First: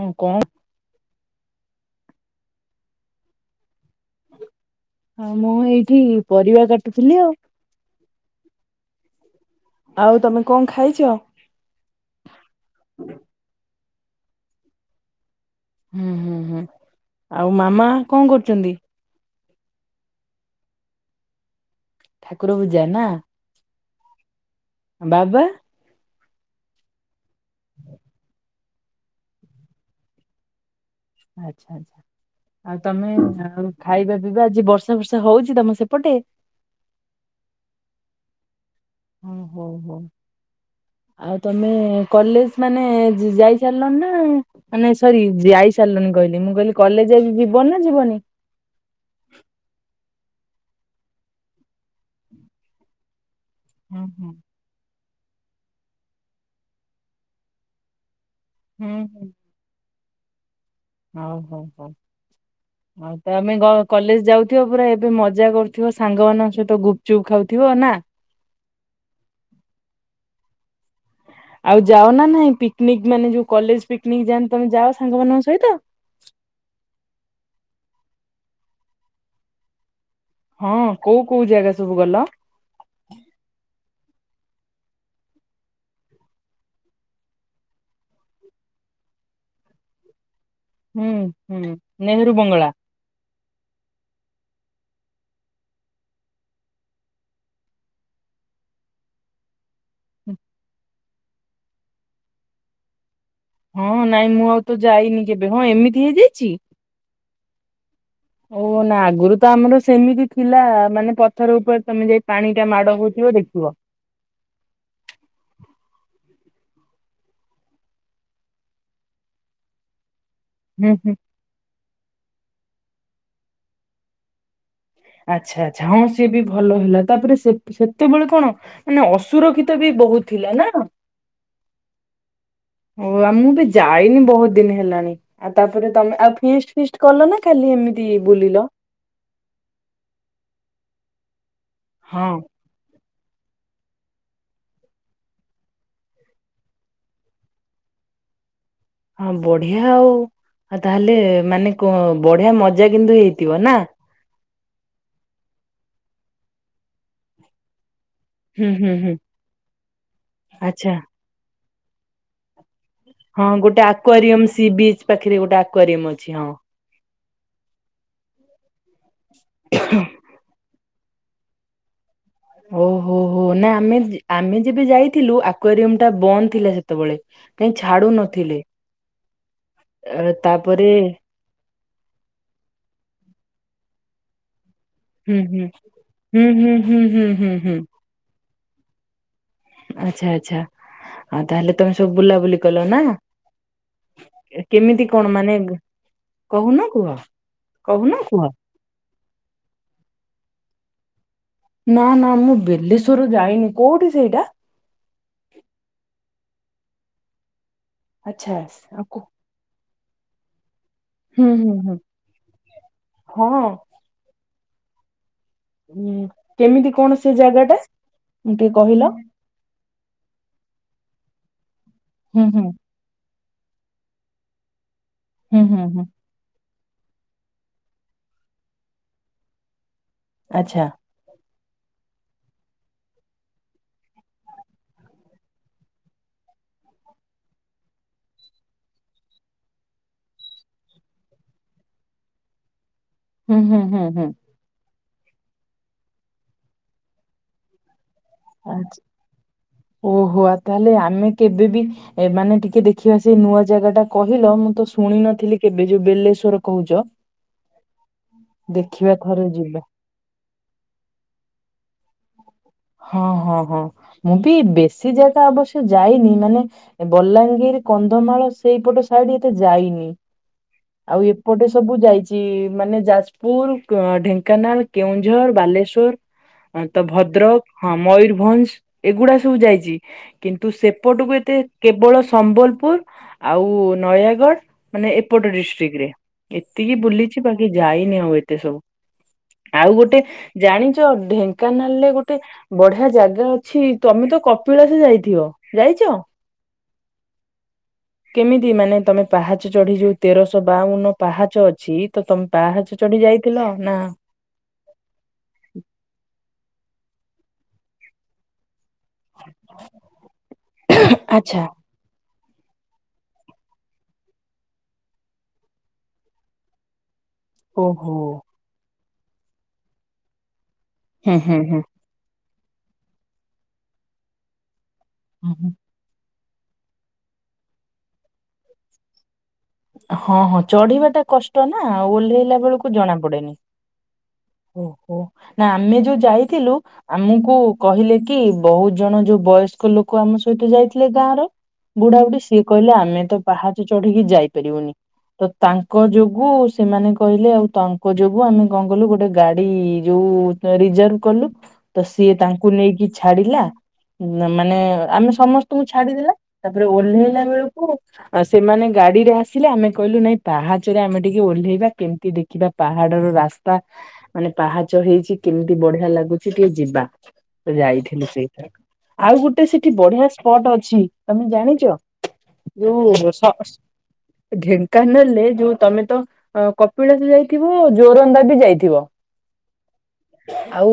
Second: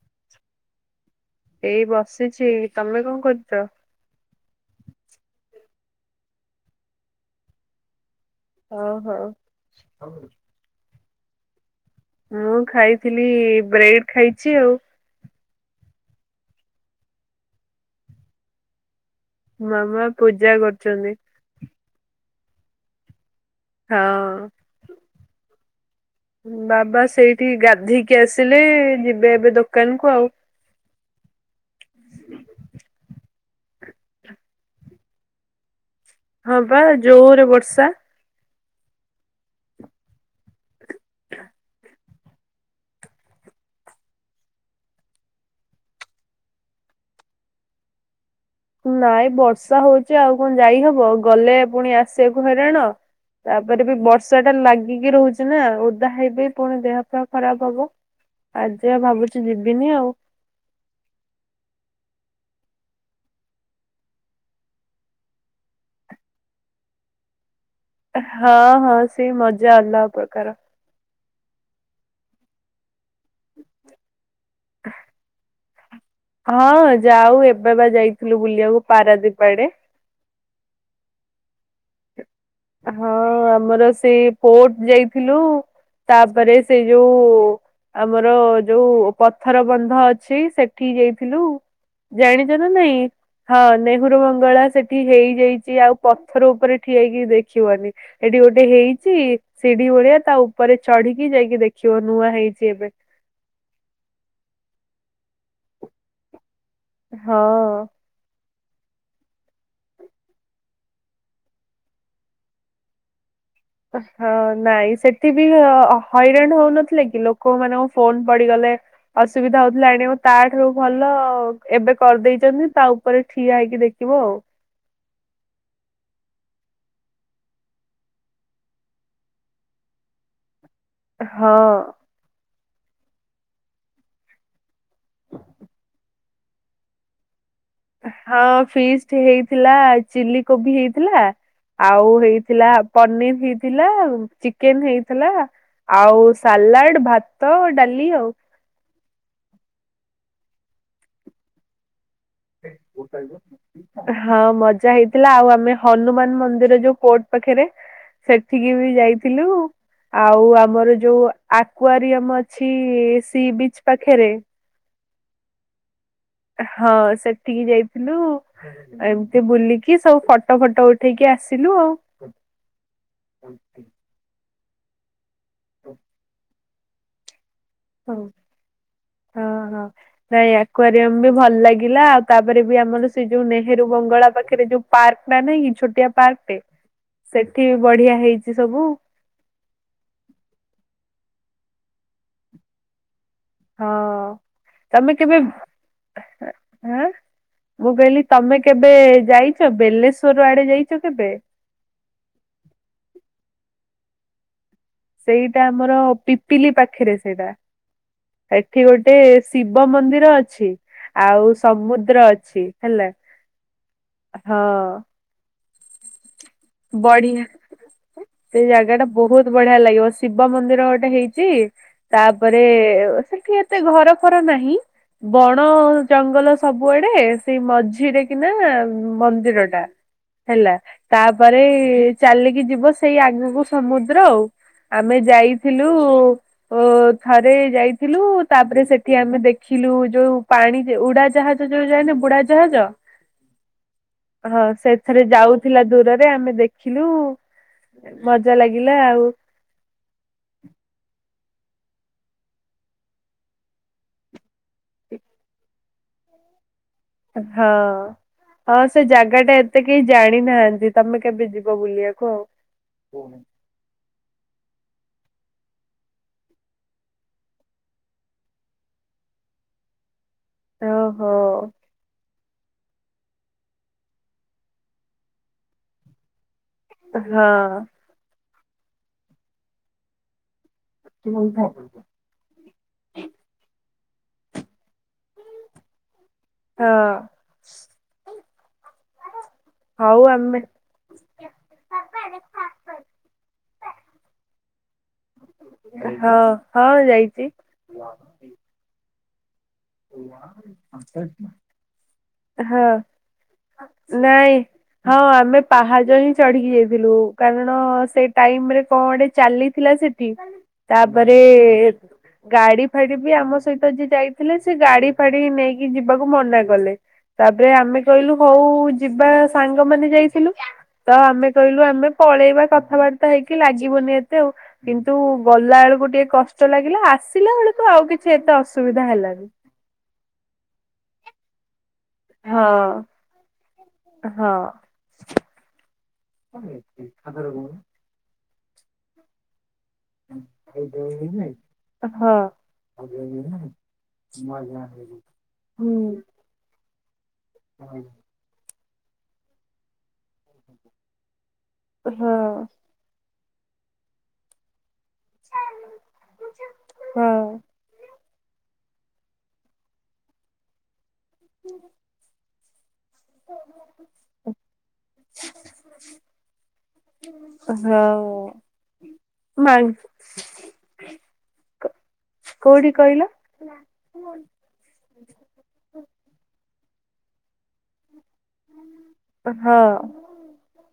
ହଁ କଣ? ଏଇ ବସିଛି ତମେ କଣ କରୁଚ? ହଁ ମୁଁ ଏଇଠି ପରିବା କାଟୁଥିଲି ଆଉ। ଓହୋ। ଆଉ ତମେ କଣ ଖାଇଛ? ମୁଁ ଖାଇଥିଲି ବ୍ରେଡ ଖାଇଛି ଆଉ। ହୁଁ ହୁଁ ହୁଁ ଆଉ ମାମା କଣ କରୁଚନ୍ତି? ମାମା ପୂଜା କରୁଚନ୍ତି। ଠାକୁର ପୂଜା ନା? ହଁ। ବାବା? ବାବା ସେଇଠି ଗାଧୋଇକି ଆସିଲେ ଯିବେ ଏବେ ଦୋକାନକୁ ଆଉ।। ଆଚ୍ଛା ଆଚ୍ଛା। ଆଉ ତମେ ଆଉ ଖାଇବା ପିଇବା ଆଜି ବର୍ଷା ବର୍ଷା ହଉଛି ତମ ସେପଟେ? ହଁ ପା ଜୋରରେ ବର୍ଷା। ହଁ ହଉ ହଉ ଆଉ ତମେ କଲେଜ ମାନେ ଯାଇ ସାରିଲଣି ନା କ ମାନେ ସରି ଯାଇ ସାରିଲନି କହିଲି ମୁଁ କହିଲି କଲେଜ ଆଜି ଯିବନ ନା ଯିବନି? ନାଇଁ ବର୍ଷା ହଉଛି ଆଉ କଣ ଯାଇ ହବ ଗଲେ ପୁଣି ଆସିବାକୁ ହଇରାଣ। ତାପରେ ବି ହୁଁ ହୁଁ ବର୍ଷାଟା ଲାଗିକି ରହୁଛି। ନା ଓଦା ହେଇବି ପୁଣି ଦେହ ଫେହ ଖରାପ ହବ ହୁଁ ଆଜି ଆଉ ହୁଁ ଭାବୁଛି ଯିବିନି ଆଉ। ହଉ ହଉ ହଉ। ଆଉ ତମେ କଲେଜ ଯାଉଥିବ ପୁରା ଏବେ ମଜା କରୁଥିବ ସାଙ୍ଗମାନଙ୍କ ସହିତ ଗୁପଚୁପ୍ ଖାଉଥିବ ନା? ହଁ ହଁ ସେ ମଜା ଅଲଗା ପ୍ରକାର। ଆଉ ଯାଅ ନା ନାଇଁ ପିକନିକ ମାନେ ଯୋଉ କଲେଜ ପିକନିକ ଯାଆନ୍ତି ତମେ ଯାଅ ସାଙ୍ଗମାନଙ୍କ ସହିତ? ହଁ ଯାଉ ଏବେ ବା ଯାଇଥିଲୁ ବୁଲିବାକୁ ପାରାଦୀପ ଆଡେ। ହଁ କୋଉ କୋଉ ଜାଗା ସବୁ ଗଲ? ହଁ ଆମର ସେ ପୋର୍ଟ ଯାଇଥିଲୁ। ତାପରେ ସେଇ ଯୋଉ ଆମର ଯୋଉ ପଥର ବନ୍ଧ ଅଛି ସେ ଉଠି ହୁଁ ଯାଇଥିଲୁ ହୁଁ ନେହେରୁ ଜାଣିଛ ନା ବଙ୍ଗଳା ନାଇଁ? ହଁ ନେହରୁ ବଙ୍ଗଳା ସେଠି ହେଇଯାଇଛି ଆଉ ପଥର ଉପରେ ଠିଆ ହେଇକି ଦେ ଦେଖିବନି ଏଠି ଗୋଟେ ହେଇଛିି ସିଢି ଭଳିଆ ତା ଉପରେ ଚଢିକି ଯାଇକି ଦେଖିବ ନୂଆ ହେଇଛି ଏବେ। ହଁ ନାଇଁ ମୁଁ ଆଉ ତ ଯାଇନି କେବେ ହଁ ଏମିତି ହେଇଯାଇଛି। ହଁ। ଓହୋ ନା ଆଗରୁ ତ ଆମର ସେମିତି ଥିଲା ମାନେ ପଥର ଉପରେ ତମେ ଯାଇ ପାଣିଟା ମାଡ଼ ହଉଥିବ ଦେଖିବ। ହଁ ନାଇଁ ସେଠି ବି ହଇରାଣ ହଉନଥିଲେ କି ଲୋକମାନଙ୍କ ଫୋନ ପଡିଗଲେ ଅସୁବିଧା ହଉଥିଲା ଆଣିବାକୁ। ତା ଠାରୁ ହୁଁ ଭଲ ହୁଁ ଏବେ କରିଦେଇଛନ୍ତି ତା ଉପରେ ଠିଆ ହେଇକି ଦେଖିବ ଆଉ। ଆଚ୍ଛା ଆଛା ହଁ ସିଏ ବି ଭଲ ହେଲା ତାପରେ ସେ ସେତେବେଳେ କଣ? ମାନେ ଅସୁରକ୍ଷିତ ବି ବହୁତ ଥିଲା ନା? ହଁ। ଓ ଆ ମୁଁ ବି ଯାଇନି ବହୁତ ଦିନ ହେଲାଣି। ଆଉ ତାପରେ ତମେ ଆଉ ଫିଷ୍ଟ ଫିଷ୍ଟ କଲ ନା ଖାଲି ଏମି ହଁ ଫିଷ୍ଟ ହେଇଥିଲା ଚିଲ୍ଲି କୋବି ହେଇଥିଲା ଆଉ ହଁ ହେଇଥିଲା ପନିର ହେଇଥିଲା, ଚିକେନ ହେଇଥିଲା ଆଉ ସାଲାଡ଼, ଭାତ ଡାଲି ଆଉ। ହଁ ବଢିଆ ଆଉ ତାହେଲେ ମାନେ କ ବଢିଆ ମଜା କିନ୍ତୁ ହେଇଥିବ ନା। ହଁ ମଜା ହେଇଥିଲା ଆଉ ଆମେ ହନୁମାନ ମନ୍ଦିର ଯୋଉ କୋର୍ଟ ପାଖରେ ହୁଁ ସେଠିକି ବି ହୁଁ ହୁଁ। ଯାଇଥିଲୁ ଆଉ ଆଚ୍ଛା ଆମର ଯୋଉ ଆକ୍ୱାରୀୟମ ଅ ଛି ସି ହଁ ଗୋଟେ ବିଚ ପାଖେରେ ଆକ୍ୱାରିୟମ ସି ବିଚ୍ ପାଖରେ ଗୋଟେ ଆକ୍ୱାରିୟମ୍ ଅଛି ହଁ। ହଁ ସେଠିକି ଯାଇଥିଲୁ ଏମିତି ବୁଲିକି ସବୁ ଫଟୋ ଫଟୋ ଉଠ ଠେଇକି ଆସିଲୁ ଆଉ। ଓହୋ ହୋ ନା ଆମେ ଆମେ ଯେବେ ଯାଇଥିଲୁ ଆକ୍ଵାରିୟମ ଟା ବନ୍ଦ ଥିଲା ସେ ସେତେବେଳେ କାଇଁ ଛାଡୁ ହଁ ନଥିଲେ ହଁ। ନାଇଁ ତାପରେ ଆକ୍ୱାରିୟମ ବି ଭଲ ଲାଗିଲା ଆଉ ତାପରେ ବି ଆମର ସେ ଯୋଉ ନେହେରୁ ବଙ୍ଗଳା ପାଖରେ ଯୋଉ ପାର୍କ ହୁଁ ଟା ନାଇଁ ହୁଁ କି ଛୋଟିଆ ପାର୍କ ହୁଁ ଟେ ହୁଁ ହୁଁ ହୁଁ ହୁଁ ସେଠି ହୁଁ ବଢିଆ ହେଇଛି ସବୁ। ଆଚ୍ଛା ଆଚ୍ଛା ଆଉ ତାହେଲେ ତମେ ସବୁ ବୁଲାବୁଲି କଲ ନା? ହଁ କେମିତି ତମେ କଣ କେବେ ମାନେ କହୁନ ହଁ କୁହ। ମୁଁ କହୁନ କହିଲି କୁହ। ତମେ କେବେ ଯାଇଛ ବେଲେଶ୍ୱର ଆଡେ ଯାଇଛ କେବେ? ନା ନା ମୁଁ ବଲେଶ୍ୱର ଯାଇନି। କୋଉଠି ସେଇଟା? ସେଇଟା ଆମର ପିପିଲି ପାଖରେ ସେଇଟା ଆଚ୍ଛା ସେଠି ଆଉ ଗୋଟେ କୁ ଶିବ ମନ୍ଦିର ଅଛି ହୁଁ ଆଉ ହୁଁ ହୁଁ ସମୁଦ୍ର ଅଛି ହେଲା। ହଁ ହଁ। ହୁଁ କେମିତି କଣ ସେ ବଢିଆ। ଜାଗା ଟା ସେ ଟିକେ ଜାଗା ଟା କହିଲ? ବହୁତ ବଢିଆ ଲାଗିବ ଶିବ ମନ୍ଦିର ଗୋଟେ ହେଇଛି ହୁଁ ତାପରେ ହୁଁ ସେଠି ଏ ତେ ଘର ଫର ନାହିଁ ବଣ ହୁଁ ହୁଁ ହୁଁ ଜଙ୍ଗଲ ସବୁଆଡେ ସେଇ ମଝିରେ କିନା ମନ୍ଦିର ଟା ହେଲା ଆଚ୍ଛା ତା ତା ପରେ ଚାଲିକି ଯିବ ସେଇ ଆଗକୁ ସମୁଦ୍ର ଆଉ। ଆମେ ଯାଇଥିଲୁ ଓ ଥରେ ଯାଇଥିଲୁ ତାପରେ ସେଠି ଆମେ ଦେଖିଲୁ ଯୋଉ ପାଣିରେ ଉଡା ଯାହାଜ ଯୋଉ ଯାଏନ ବୁଢା ଜାହାଜ। ହୁଁ ହୁଁ ହୁଁ ହୁଁ। ହଁ ସେଥିରେ ଯାଉଥିଲା ଦୂରରେ ଆମେ ଦେଖିଲୁ ମଜା ଲାଗିଲା ଆଚ୍ଛା ଆଉ। ଓହୋ ଆ ତାହେଲେ ଆମେ କେବେ ବି ଏମାନେ ଟିକେ ଦେଖିବା ସେଇ ନୂଆ ଜାଗା ଟା କହିଲ ମୁଁ ତ ଶୁଣି ନଥିଲି କେବେ ଯୋଉ ବେଲେଶ୍ଵର କହୁଛ। ହଁ ହଁ ସେ ଦେଖିବା ଜାଗା ଥରେ ଟା ଯିବା। ଏତେ କେହି ଜାଣିନାହାନ୍ତି ତମେ କେବେ ଯିବ ବୁଲିବାକୁ ଆଉ? ହଁ ହଁ ହଁ ମୁଁ ବି ବେଶୀ ଜାଗା ଅବଶ୍ୟ ଯାଇନି ମାନେ ବଲାଙ୍ଗିର କନ୍ଧମାଳ ସେଇପଟ ସାଇଡ ଏତେ ଯାଇନି। ଆଉ ଓହୋ ଏପଟେ ସବୁ ଯାଇଛି। ଚି ମାନେ ଯାଜପୁର, ଢେଙ୍କାନାଳ, କେଉଁଝର, ବାଲେଶ୍ଵର ତ ଭଦ୍ରକ ହଁ ମୟରଭଞ୍ଜ ଏଗୁଡା ସବୁ ଯାଇଛି। କିନ୍ତୁ ସେପଟକୁ ଏତେ କେବଳ ସମ୍ବଲପୁର ଆଉ ନୟାଗଡ ମାନେ ଏପଟ ଡିଷ୍ଟ୍ରିକ ରେ ହଁ ଏତିକି ବୁଲିଛି ବାକି ଯାଇନି ଆଉ ଏତେ ସବୁ। ଆଉ ଗୋଟେ ହଉ ଆମେ ଜାଣିଛ ଢେଙ୍କାନାଳରେ ଗୋ ବଢିଆ ଜାଗା ଅଛି, ତମେ ତ କପିଳାସ ଯାଇଥିବ ଯାଇଛ? ହଁ ହ। ଯାଇଛି। କେମିତି ମାନେ ତମେ ପାହାଚ ଚଢି ଯୋଉ ତେରଶ ବାଉନ ପାହାଚ ଅଛି ତ ତମେ ପାହାଚ ଚଢି ଯାଇଥିଲ ନା ନାଇ। ହଁ ଆମେ ପାହାଚ ହିଁ ଚଢିକି ଯାଇଥିଲୁ କାରଣ ସେଇ ଟାଇମ ରେ କଁ ଗୋଟେ ଚାଲିଥିଲା ସେଠି ତାପରେ ଆଚ୍ଛା ଗାଡି ଫାଡି ବି ଆମ ସହିତ ଯିଏ ଯାଇଥିଲେ ସେ ଗାଡି ଫାଡି ନେଇକି ଯିବାକୁ ମନା କଲେ। ତାପରେ ଆମେ ଓହୋ କହିଲୁ ହଉ ଯିବା ସାଙ୍ଗମାନେ ଯାଇଥିଲୁ ତ ହୁଁ ଆମେ ହୁଁ ହୁଁ। କହିଲୁ ଆମେ ପଳେଇବା କଥାବାର୍ତ୍ତା ହେଇକି ଲାଗିବନି ଏତେ ଆଉ କିନ୍ତୁ ଗଲା ବେଳକୁ ଟିକେ କଷ୍ ଷ୍ଟ ଲାଗିଲା ଆସିଲା ବେଳକୁ ଆଉ କିଛି ଏତେ ଅସୁବିଧା ହେଲାନି। ହଁ ହଁ ଚଢିବା ଟା କଷ୍ଟ ନା ଓହ୍ଲେଇଲା ବେଳକୁ ହଁ ଜଣା ପଡେନି। ହଁ। ଓହୋ ନା ଆମେ ଯୋଉ ଯାଇଥିଲୁ ଆମକୁ କହିଲେ କି ବହୁତ ଜଣ ଯୋଉ ବୟସ୍ କ ଲୋକ ଆମ ସହିତ ଯାଇଥିଲେ ଗାଁ ରେ। ହଁ ବୁଢାବୁଢୀ ସିଏ କହିଲେ ଆମେ ତ ପାହାଚ ଚଢିକି ଯାଇପାରିବୁନି। ତ ହୁଁ ତାଙ୍କ ଯୋଗୁ ସେମାନେ କହିଲେ ଆଉ ତାଙ୍କ ଯୋ ଆମେ କଣ କଲୁ ଗୋଟେ ଗାଡି ଯୋଉ ରିଜର୍ଭ କଲୁ ତ ହଁ ସିଏ ତାଙ୍କୁ ନେଇକି ଛାଡିଲା ମାନେ ଆମେ ସମସ୍ତଙ୍କୁ ଛାଡିଦେଲା ତାପରେ ଓହ୍ଲେଇଲା ହଁ। ବେଳକୁ ଆଉ ସେମାନେ ଗାଡିରେ ଆସିଲେ ଆମେ କହିଲୁ ନାଇଁ ପାହାଚରେ ଆମେ ଟିକେ ଓହ୍ଲେଇବା କେମିତି ଦେଖ ଖୀବା ପାହାଡର ରାସ୍ତା। ମାନେ ପାହାଚ ହେଇଛି କେମିତି ବଢିଆ ଲାଗୁଛି ଟିକେ ଯିବା ତ ହଁ ଯାଇଥିଲୁ ସେଇଥ ର କ। ଆଉ ଗୋଟେ ମା ସେଠି ବଢିଆ ସ୍ପଟ ଅଛି ତମେ ଜାଣିଛ? କୋଉଠି ଯୋଉ କହିଲ ସ ଢେଙ୍କାନାଲେ ଯୋଉ ତମେ ତ କପିଳାସ ଯାଇଥିବ ଜୋରନ୍ଦା ବି ଯାଇଥିବ। ହଁ। ଆଉ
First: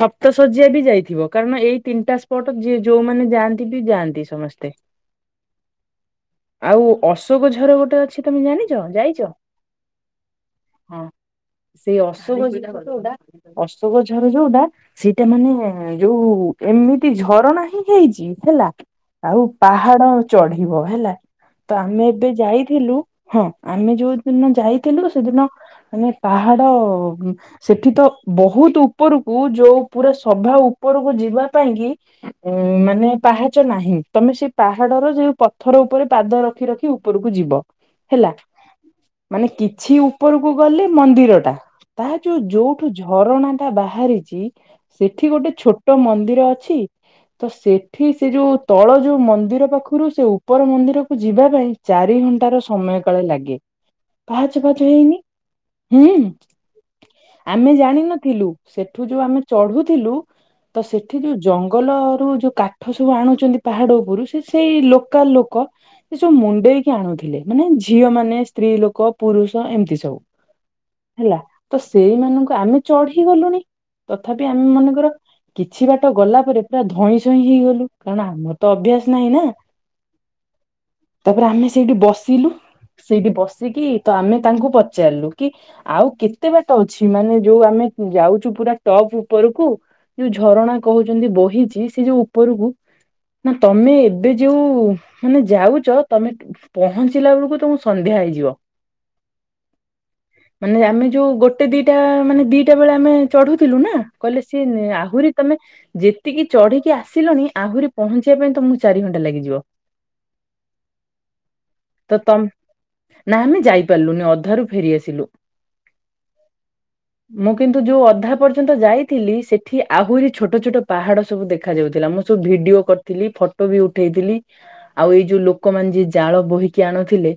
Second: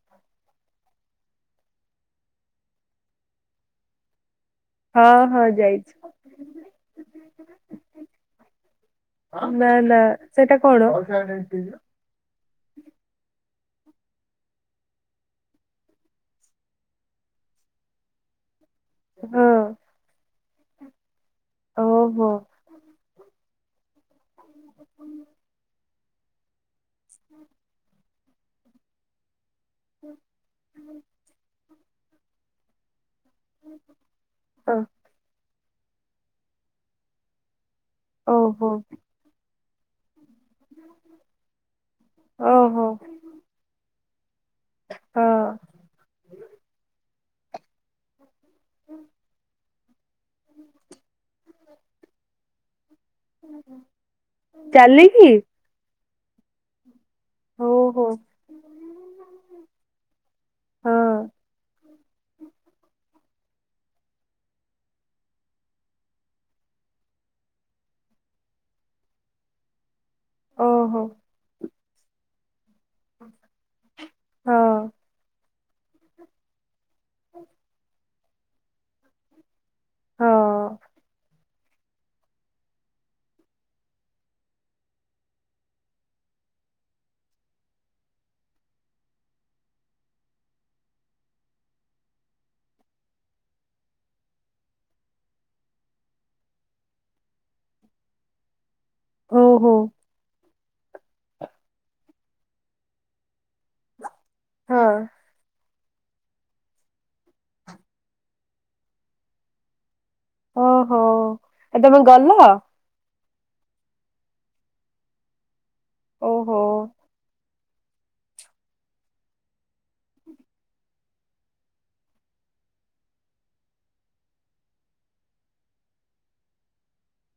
ସପ୍ତ ଶଯ୍ୟା ବି ଯାଇଥିବ କାରଣ ଏଇ ତିନିଟା ସ୍ପଟ ଯିଏ ଯୋଉମାନେ ଯାଆନ୍ତି ବି ଯାଆନ୍ତି। ସମସ୍ତେ। ହଁ ହଁ ଯାଇଚି। ଆଉ ଅଶୋକ ଝର ଗୋଟେ ଅଛି ତମେ ଜାଣିଛ ଯାଇଚ? ନା ନା। ସେଟା କଣ? ସେଇ ଅଶୋକ ଝ ର ଯଉଟା ଅଶୋକ ଝର ଯୋଉଟା ସେଇଟା ମାନେ ଯୋଉ ଏମିତି ଝରଣା ହିଁ ହେଇଛି ହେଲା। ଆଉ ହଁ ପାହାଡ ଚଢିବ ହେଲା। ତ ଆମେ ଏବେ ଓହୋ ଯାଇଥିଲୁ ହଁ ଆମେ ଯୋଉଦିନ ଯାଇଥିଲୁ ସେଦିନ ମାନେ ପାହାଡ ସେଠି ତ ବହୁତ ଉପରକୁ ଯୋଉ ପୁରା ସଭା ଉପରକୁ ଯିବା ପାଇଁ କି ମାନେ ପାହାଚ ନାହିଁ ତମେ ସେଇ ପାହାଡର ଯୋଉ ପଥର ଉପରେ ପାଦ ରଖି ରଖି ଉପରକୁ ଯିବ। ହେଲା ଓହୋ ମାନେ କିଛି ଉପରକୁ ଗଲେ ମନ୍ଦିର ଟା। ତା ଯୋଉ ଓହୋ ଯୋଉଠୁ ଝରଣା ଟା ବାହାରିଛି ହଁ ସେଠି ଗୋଟେ ଛୋଟ ମନ୍ଦିର ଅଛି। ତ ସେଠି ସେ ଯୋଉ ତଳ ଯୋଉ ମନ୍ଦିର ପାଖରୁ ସେ ଉ ଉପର ମନ୍ଦିରକୁ ଯିବା ପାଇଁ ଚାରି ଘଣ୍ଟାର ସମୟ କାଳେ ଲାଗେ। ପାହାଛ ପାହାଛ ହେଇନି ଚାଲିକି ହଁ। ଆମେ ଓହୋ ଜାଣିନଥିଲୁ ସେଠୁ ଯୋଉ ଆମେ ଚଢୁଥିଲୁ ତ ହଁ ସେଠି ଯୋଉ ଜଙ୍ଗଲରୁୁ ଯୋଉ କାଠ ସବୁ ଆଣୁଛନ୍ତି। ପାହାଡ ଉପରୁ ସେ ସେଇ ଲୋକାଲ ଲୋକ ଏ ସବୁ ମୁଣ୍ଡେଇକି ଆଣୁଥିଲେ ମାନେ ଝିଅ ମାନେ ସ୍ତ୍ରୀ ଲୋକ ପୁରୁଷ ଏମିତି ସବୁ। ଓହୋ ହେଲା ତ ସେଇମାନଙ୍କୁ ଆମେ ଚଢି ଗଲୁଣି ତଥାପି ହଁ ଆମେ ମାନଙ୍କର କିଛି ବାଟ ଗଲା ପରେ ପୁରା ଧଇଁ ସଇଁ ହେଇଗଲୁ କାରଣ ଆମର ତ ଅଭ୍ୟାସ ନାହିଁ ନା। ହଁ। ତାପରେ ଆମେ ସେଇଠି ବସିଲୁ। ସେଇଠି ବସିକି ତ ଆମେ ତାଙ୍କୁ ପଚାରିଲୁ କି ଆଉ କେ କେତେ ବାଟ ଅଛି ମାନେ ଯୋଉ ଆମେ ଯାଉଛୁ ପୁରା ଟପ୍ ଉପରକୁ। ଯୋଉ ଝରଣା କହୁଛନ୍ତି ବହିଛି ସେ ଯୋଉ ଉପରକୁ ନା ତମେ ଏବେ ଯୋଉ ମାନେ ଯାଉଛ ତମେ ପହଞ୍ଚିଲା ବେଳକୁ ତମକୁ ସନ୍ଧ୍ୟା ହେଇଯିବ। ଓହୋ ମାନେ ଆମେ ଯୋଉ ଗୋଟେ ଦିଟା ମାନେ ଦିଟା ବେଳେ ଆମେ ଚଢୁଥିଲୁ ନା କହିଲେ ହଁ ସିଏ ଆହୁରି ତମେ ଯେ ତିକି ଚଢିକି ଆସିଲଣି ଆହୁରି ପହଞ୍ଚିବା ପାଇଁ ତମକୁ ଚାରି ଘଣ୍ଟା ଲାଗିଯିବ। ଓହୋ ଆ ତମେ ତ ଗଲ? ତମ ନା ଆମେ ଯାଇପାରିଲୁନି ଅଧାରୁ ଫେରିଆସିଲୁ। ଓହୋ। ମୁଁ କିନ୍ତୁ ଯୋଉ ଅଧା ପର୍ଯ୍ୟନ୍ତ ଯାଇଥିଲି ସେଠି ଆହୁରି ଛୋଟ ଛୋଟ ପାହାଡ଼ ସବୁ ଦେଖାଯାଉଥିଲା ମୁଁ ସବୁ ଭିଡିଓ କରିଥିଲି ଫଟୋ ବି ଉଠେଇଥିଲି ଆଉ ଏଇ ଯୋଉ ଲୋକମାନେ ଯିଏ ଜାଳ ବୋହିକି ଆଣୁଥିଲେ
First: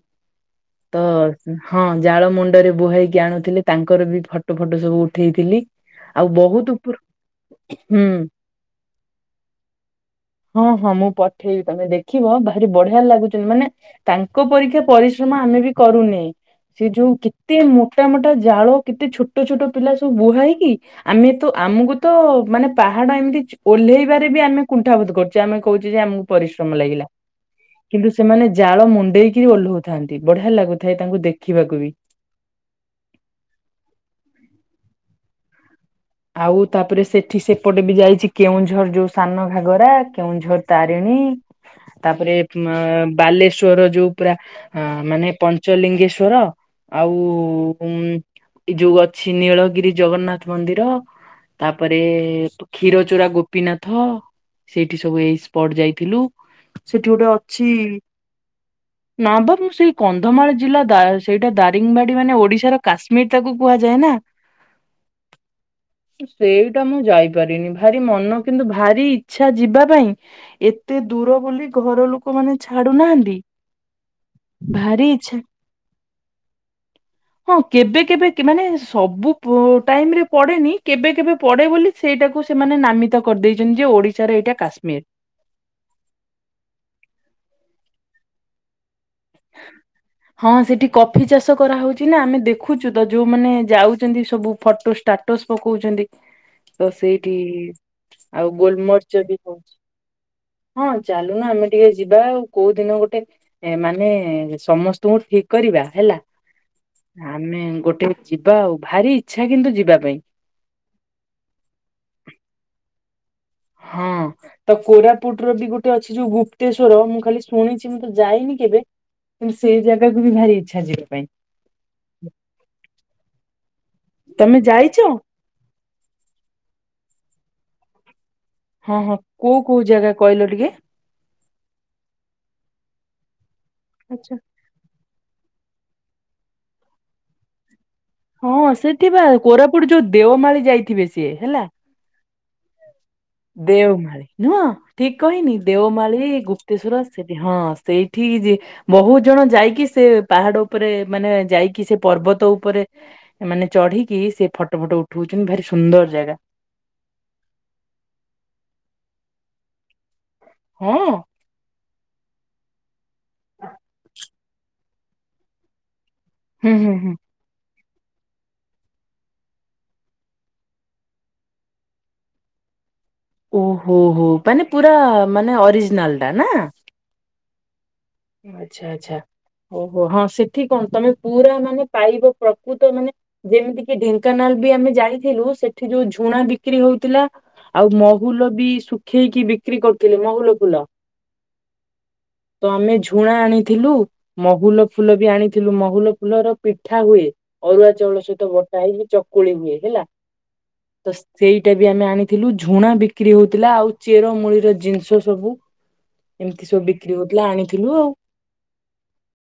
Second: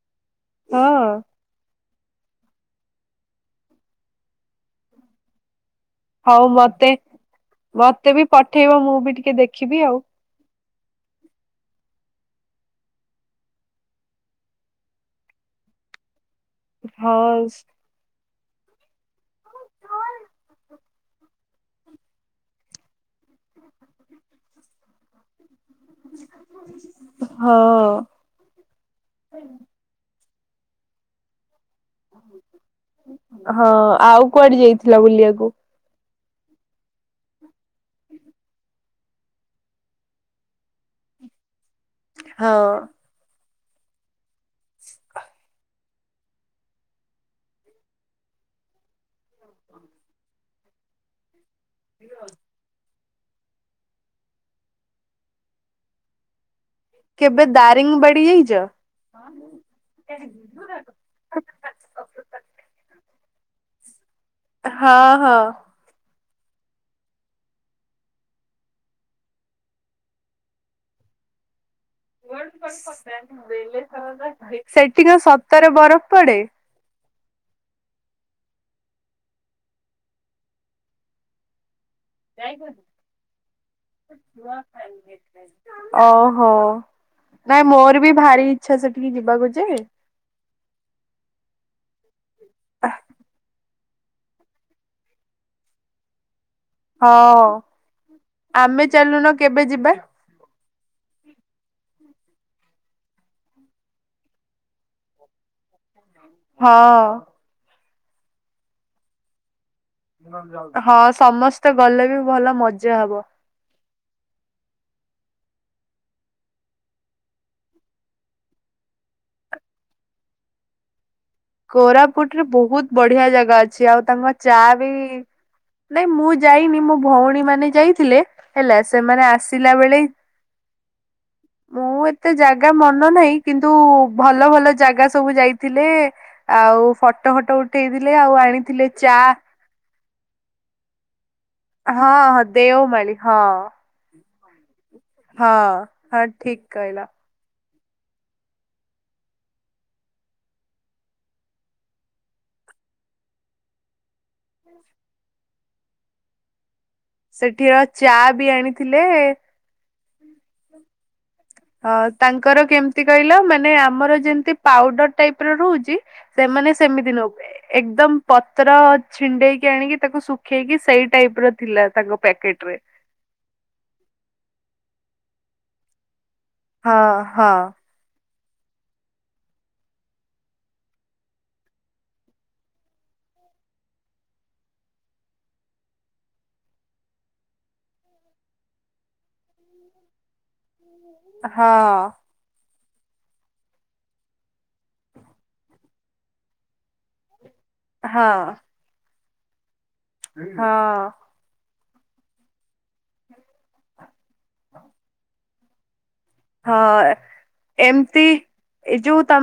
ହଁ ତ ହଁ ଜାଳ ମୁଣ୍ଡରେ ବୋହେଇକି ଆଣୁ ଥିଲେ ତାଙ୍କର ବି ଫଟୋ ଫଟୋ ସବୁ ଉଠେଇଥିଲି। ଆଉ ହଉ ବହୁତ ମତେ ଉପର ହୁଁ ମତେ ବି ପଠେଇବ ମୁଁ ବି ଟିକେ ଦେଖିବି ଆଉ। ହଁ ହଁ ମୁଁ ପଠେଇବି ତମେ ଦେଖିବ ଭାରି ବଢିଆ ଲାଗୁଛନ୍ତି ମାନେ ତାଙ୍କ ପରୀକା ପରିଶ୍ରମ ଆମେ ବି କରୁନି ସେ ଯୋଉ ହଁ କେତେ ମୋଟାମୋ ଟା ଜାଳ କେତେ ଛୋଟ ଛୋଟ ପିଲା ସବୁ ବୁହାଇକି ଆମେ ତ ଆମକୁ ତ ମାନେ ପାହାଡ ଏମିତି ଓହ୍ଲେଇବାରେ ବି ଆମେ କୁଣ୍ଠାବୋଧ କରୁଥିଲୁ। ଚେ ଆମେ କହୁଛେ ଆମକୁ ପରିଶ୍ରମ ଲାଗିଲା ହଁ କିନ୍ତୁ ସେ ସେମାନେ ଜାଳ ମୁଣ୍ଡେଇକିରି ଓହ୍ଲଉଥାନ୍ତି ବଢିଆ ଲାଗୁଥାଏ ତାଙ୍କୁ ଦେଖିବାକୁ ବି। ହଁ ଆଉ କୁଆଡେ ଯାଇଥିଲ ବୁଲିବାକୁ? ଆଉ ତାପରେ ସେଠି ସେପଟେ ବି ଯାଇଛି କେଉଁଝର ଯୋଉ ସାନ ଘାଗରା କେଉଁଝର ତାରିଣୀ। ତାପରେ ହଁ ଅ ବାଲେଶ୍ଵର ଯୋଉ ପୁରା ଅଁ ମାନେ ପଞ୍ଚଲିଙ୍ଗେଶ୍ଵର। ଆଉ ଉଁ ଯୋଉ ଅଛି ନୀଳଗିରି ଜଗନ୍ନାଥ ମନ୍ଦିର। ତାପରେ କ୍ଷୀର ଚୋରା ଗୋପୀନାଥ ସେଇଠି ସବୁ ଏଇ ସ୍ପଟ ଯାଇଥିଲୁ। ସେଠି ଗୋଟେ କେବେ ଅଛି ଦାରିଙ୍ଗବାଡି ଯାଇଛ? ନା ବା ମୁଁ ସେଇ କନ୍ଧମାଳ ଜିଲ୍ଲା ଦା ସେଇଟା ଦା ରିଙ୍ଗବାଡି ମାନେ ଓଡିଶାର କାଶ୍ମୀର ତାକୁ କୁହାଯାଏ ନା। ହଁ- ହଁ। ସେଇଟା ମୁଁ ଯାଇପାରିନି ଭାରି ମନ କିନ୍ତୁ ଭାରି ଇଛା ଯିବା ପାଇଁ। ଏତେ ଦୂର ବୋଲି ଘର ଲୋକ ମାନେ ଛାଡୁ ନାହାନ୍ତି ସେଠି ଭାରି କଣ ଇଚ୍ଛା। ସତରେ ବରଫ ପଡେ? ହଁ କେବେ କେବେ କି ମାନେ ସବୁ ପୁ ଟାଇମରେ ପଡେନି। କେବେ କେବେ ପଡେ ବୋଲି ସେଇଟାକୁ ସେମାନେ ନାମିତ କରିଦେଇଚନ୍ତି ଯେ ଓଡିଶାର ଏଇଟା କାଶ୍ମୀର। ଓହୋ ନାଇଁ ମୋର ବି ଭାରି ଇଛା ସେଠିକି ଯିବାକୁ ଯେ। ହଁ ସେଠି କଫି ଚାଷ କରାହଉଚି ନା ଆମେ ଦେଖୁଚୁ ତ ଯୋଉମାନେ ଯାଉଚନ୍ତି ସବୁ ଫଟୋ ଷ୍ଟାର୍ଟ ଷ୍ଟାର୍ଟସ୍ ପକଉଚନ୍ତି ତ ସେଇଠି ହଁ ଆଉ ଆମେ ଗୋଲ ମରିଚ ଚାଲୁନ ବି ହଉଛି। କେବେ ଯିବା ହଁ ଚାଲୁନ ଆମେ ଟିକେ ଯିବା ଆଉ କୋଉ ଦିନ ଗୋଟେ ମାନେ ସମସ୍ତ ସ୍ତକୁ ଠିକ କରିବା ହେଲା ହଁ। ତା ଆମେ ଗୋଟେ ଯିବା ଆଉ ଭାରି ଇଚ୍ଛା କିନ୍ତୁ ଯିବା ପାଇଁ। ହଁ ସମସ୍ତେ ଗଲେ ବି ଭଲ ମଜା ହବ। ହଁ। ତ କୋରାପୁଟ ର ବି ଗୋଟେ ଅଛି ଯୋଉ ଗୁପ୍ତେଶ୍ୱର ମୁଁ ଖାଲି ଶୁଣିଚି ମୁଁ ତ ଯାଇନି କେବେ। କିନ୍ତୁ ସେଇ ଜାଗାକୁ ବି ଭାରି ଇଚ୍ଛା ଯିବା ପାଇଁ। କୋରାପୁଟରେ ବହୁତ ବଢିଆ ଜାଗା ଅଛି ଆଉ ତାଙ୍କ ତମେ ଚା ବି ଯାଇଛ? ନାଇଁ ମୁଁ ଯାଇନି ମୋ ଭଉଣୀ ମାନେ ଯାଇଥିଲେ। ହେଲା ହଁ ହଁ ସେମାନେ କୋଉ ଆସିଲା କୋଉ ବେଳେ ଜାଗା କହିଲ ଟିକେ? ମୁଁ ଏତେ ଜାଗା ମନ ନାହିଁ କିନ୍ତୁ ଆଛା ଭଲ ଭଲ ଜାଗା ସବୁ ଯାଇଥିଲେ ଆଉ ଫଟୋ ଫଟୋ ଉଠେଇଥିଲେ ଆଉ ଆଣିଥିଲେ ଚା। ସେପଟେ ଯୋଉ ଦେଓମାଳି ଯାଇଥିବେ ସିଏ ହେଲା। ହଁ ହଁ ଦେଓମାଳି। ହଁ। ଦେଓମାଳି ନୁହଁ ଠିକ କହିନି ହଁ ହଁ ଦେଓମାଳି, ଠିକ ଗୁପ୍ତେଶ୍ଵର କହିଲ ସେ ହଁ ସେଇଠି ଯେ ବହୁତ ଜଣ ଯାଇକି ସେ ପାହାଡ ଉପରେ ମାନେ ଯାଇକି ସେ ପର୍ବତ ଉପରେ ମାନେ ଚଢିକି ସେ ଫଟୋ ଫଟୋ ଉଠଉଚନ୍ତି ଭାରି ସୁନ୍ଦର ଜାଗା। ସେଠିର ଚା ବି ଆଣିଥିଲେ। ହଁ। ହଁ ତାଙ୍କର କେମତି କହିଲ ମାନେ ଆମର ଯେମତି ପାଉଡର ଟାଇପ ର ରହୁଚି ହୁଁ ସେମାନେ ହୁଁ ହୁଁ ସେମିତି ନୁ ଏକଦମ୍ ପତ୍ର ଛିଣ୍ଡେଇକି ଆଣିକି ତାକୁ ଶୁଖେଇକି ସେଇ ଟାଇପ୍ ର ଥିଲା ତାଙ୍କ ପ୍ୟାକେଟ ରେ। ଓହୋ ହୋ ମାନେ ପୁରା ମାନେ ଅରିଜିନାଲ ଟା ନା? ହଁ ହଁ। ଆଚ୍ଛା ଆଛା ଓହୋ ହଁ ସେଠି କଣ ତମେ ପୁରା ମାନେ ପାଇବ ପ୍ରକୃତ ମାନେ ଯେମିତି କିି ଢେଙ୍କାନାଳ ବି ଆମେ ଯାଇଥିଲୁ ସେଠି ଯୋଉ ଝୁଣା ବିକ୍ରି ହଉଥିଲା। ଆଉ ମହୁଲ ବି ଶୁଖେଇକି ବିକ୍ରି କରୁଥିଲେ ମହୁଲ ଫୁଲ। ହଁ। ତ ଆମେ ଝୁ ଛୁଣା ଆଣିଥିଲୁ ମହୁଲ ଫୁଲ ବି ଆଣିଥିଲୁ ମହୁଲ ଫୁଲର ପିଠା ହୁଏ। ଅରୁଆ ଚାଉଳ ହଁ ସହିତ ବଟା ହେଇକି ଚକୁଳି ହୁଏ ହେଲା। ହଁ। ତ ସେଇଟା ବି ଆମେ ଆଣିଥିଲୁ ଝୁଣା ବିକ୍ରି ହଉଥିଲା ଆଉ ଚେର ମୂଳିର ଜିନିଷ ସବୁ। ଏମିତି ସବୁ ବିକ୍ରି ହଉଥିଲା ଆଣି ଏମତି ଏ ଯୋଉ ତମ୍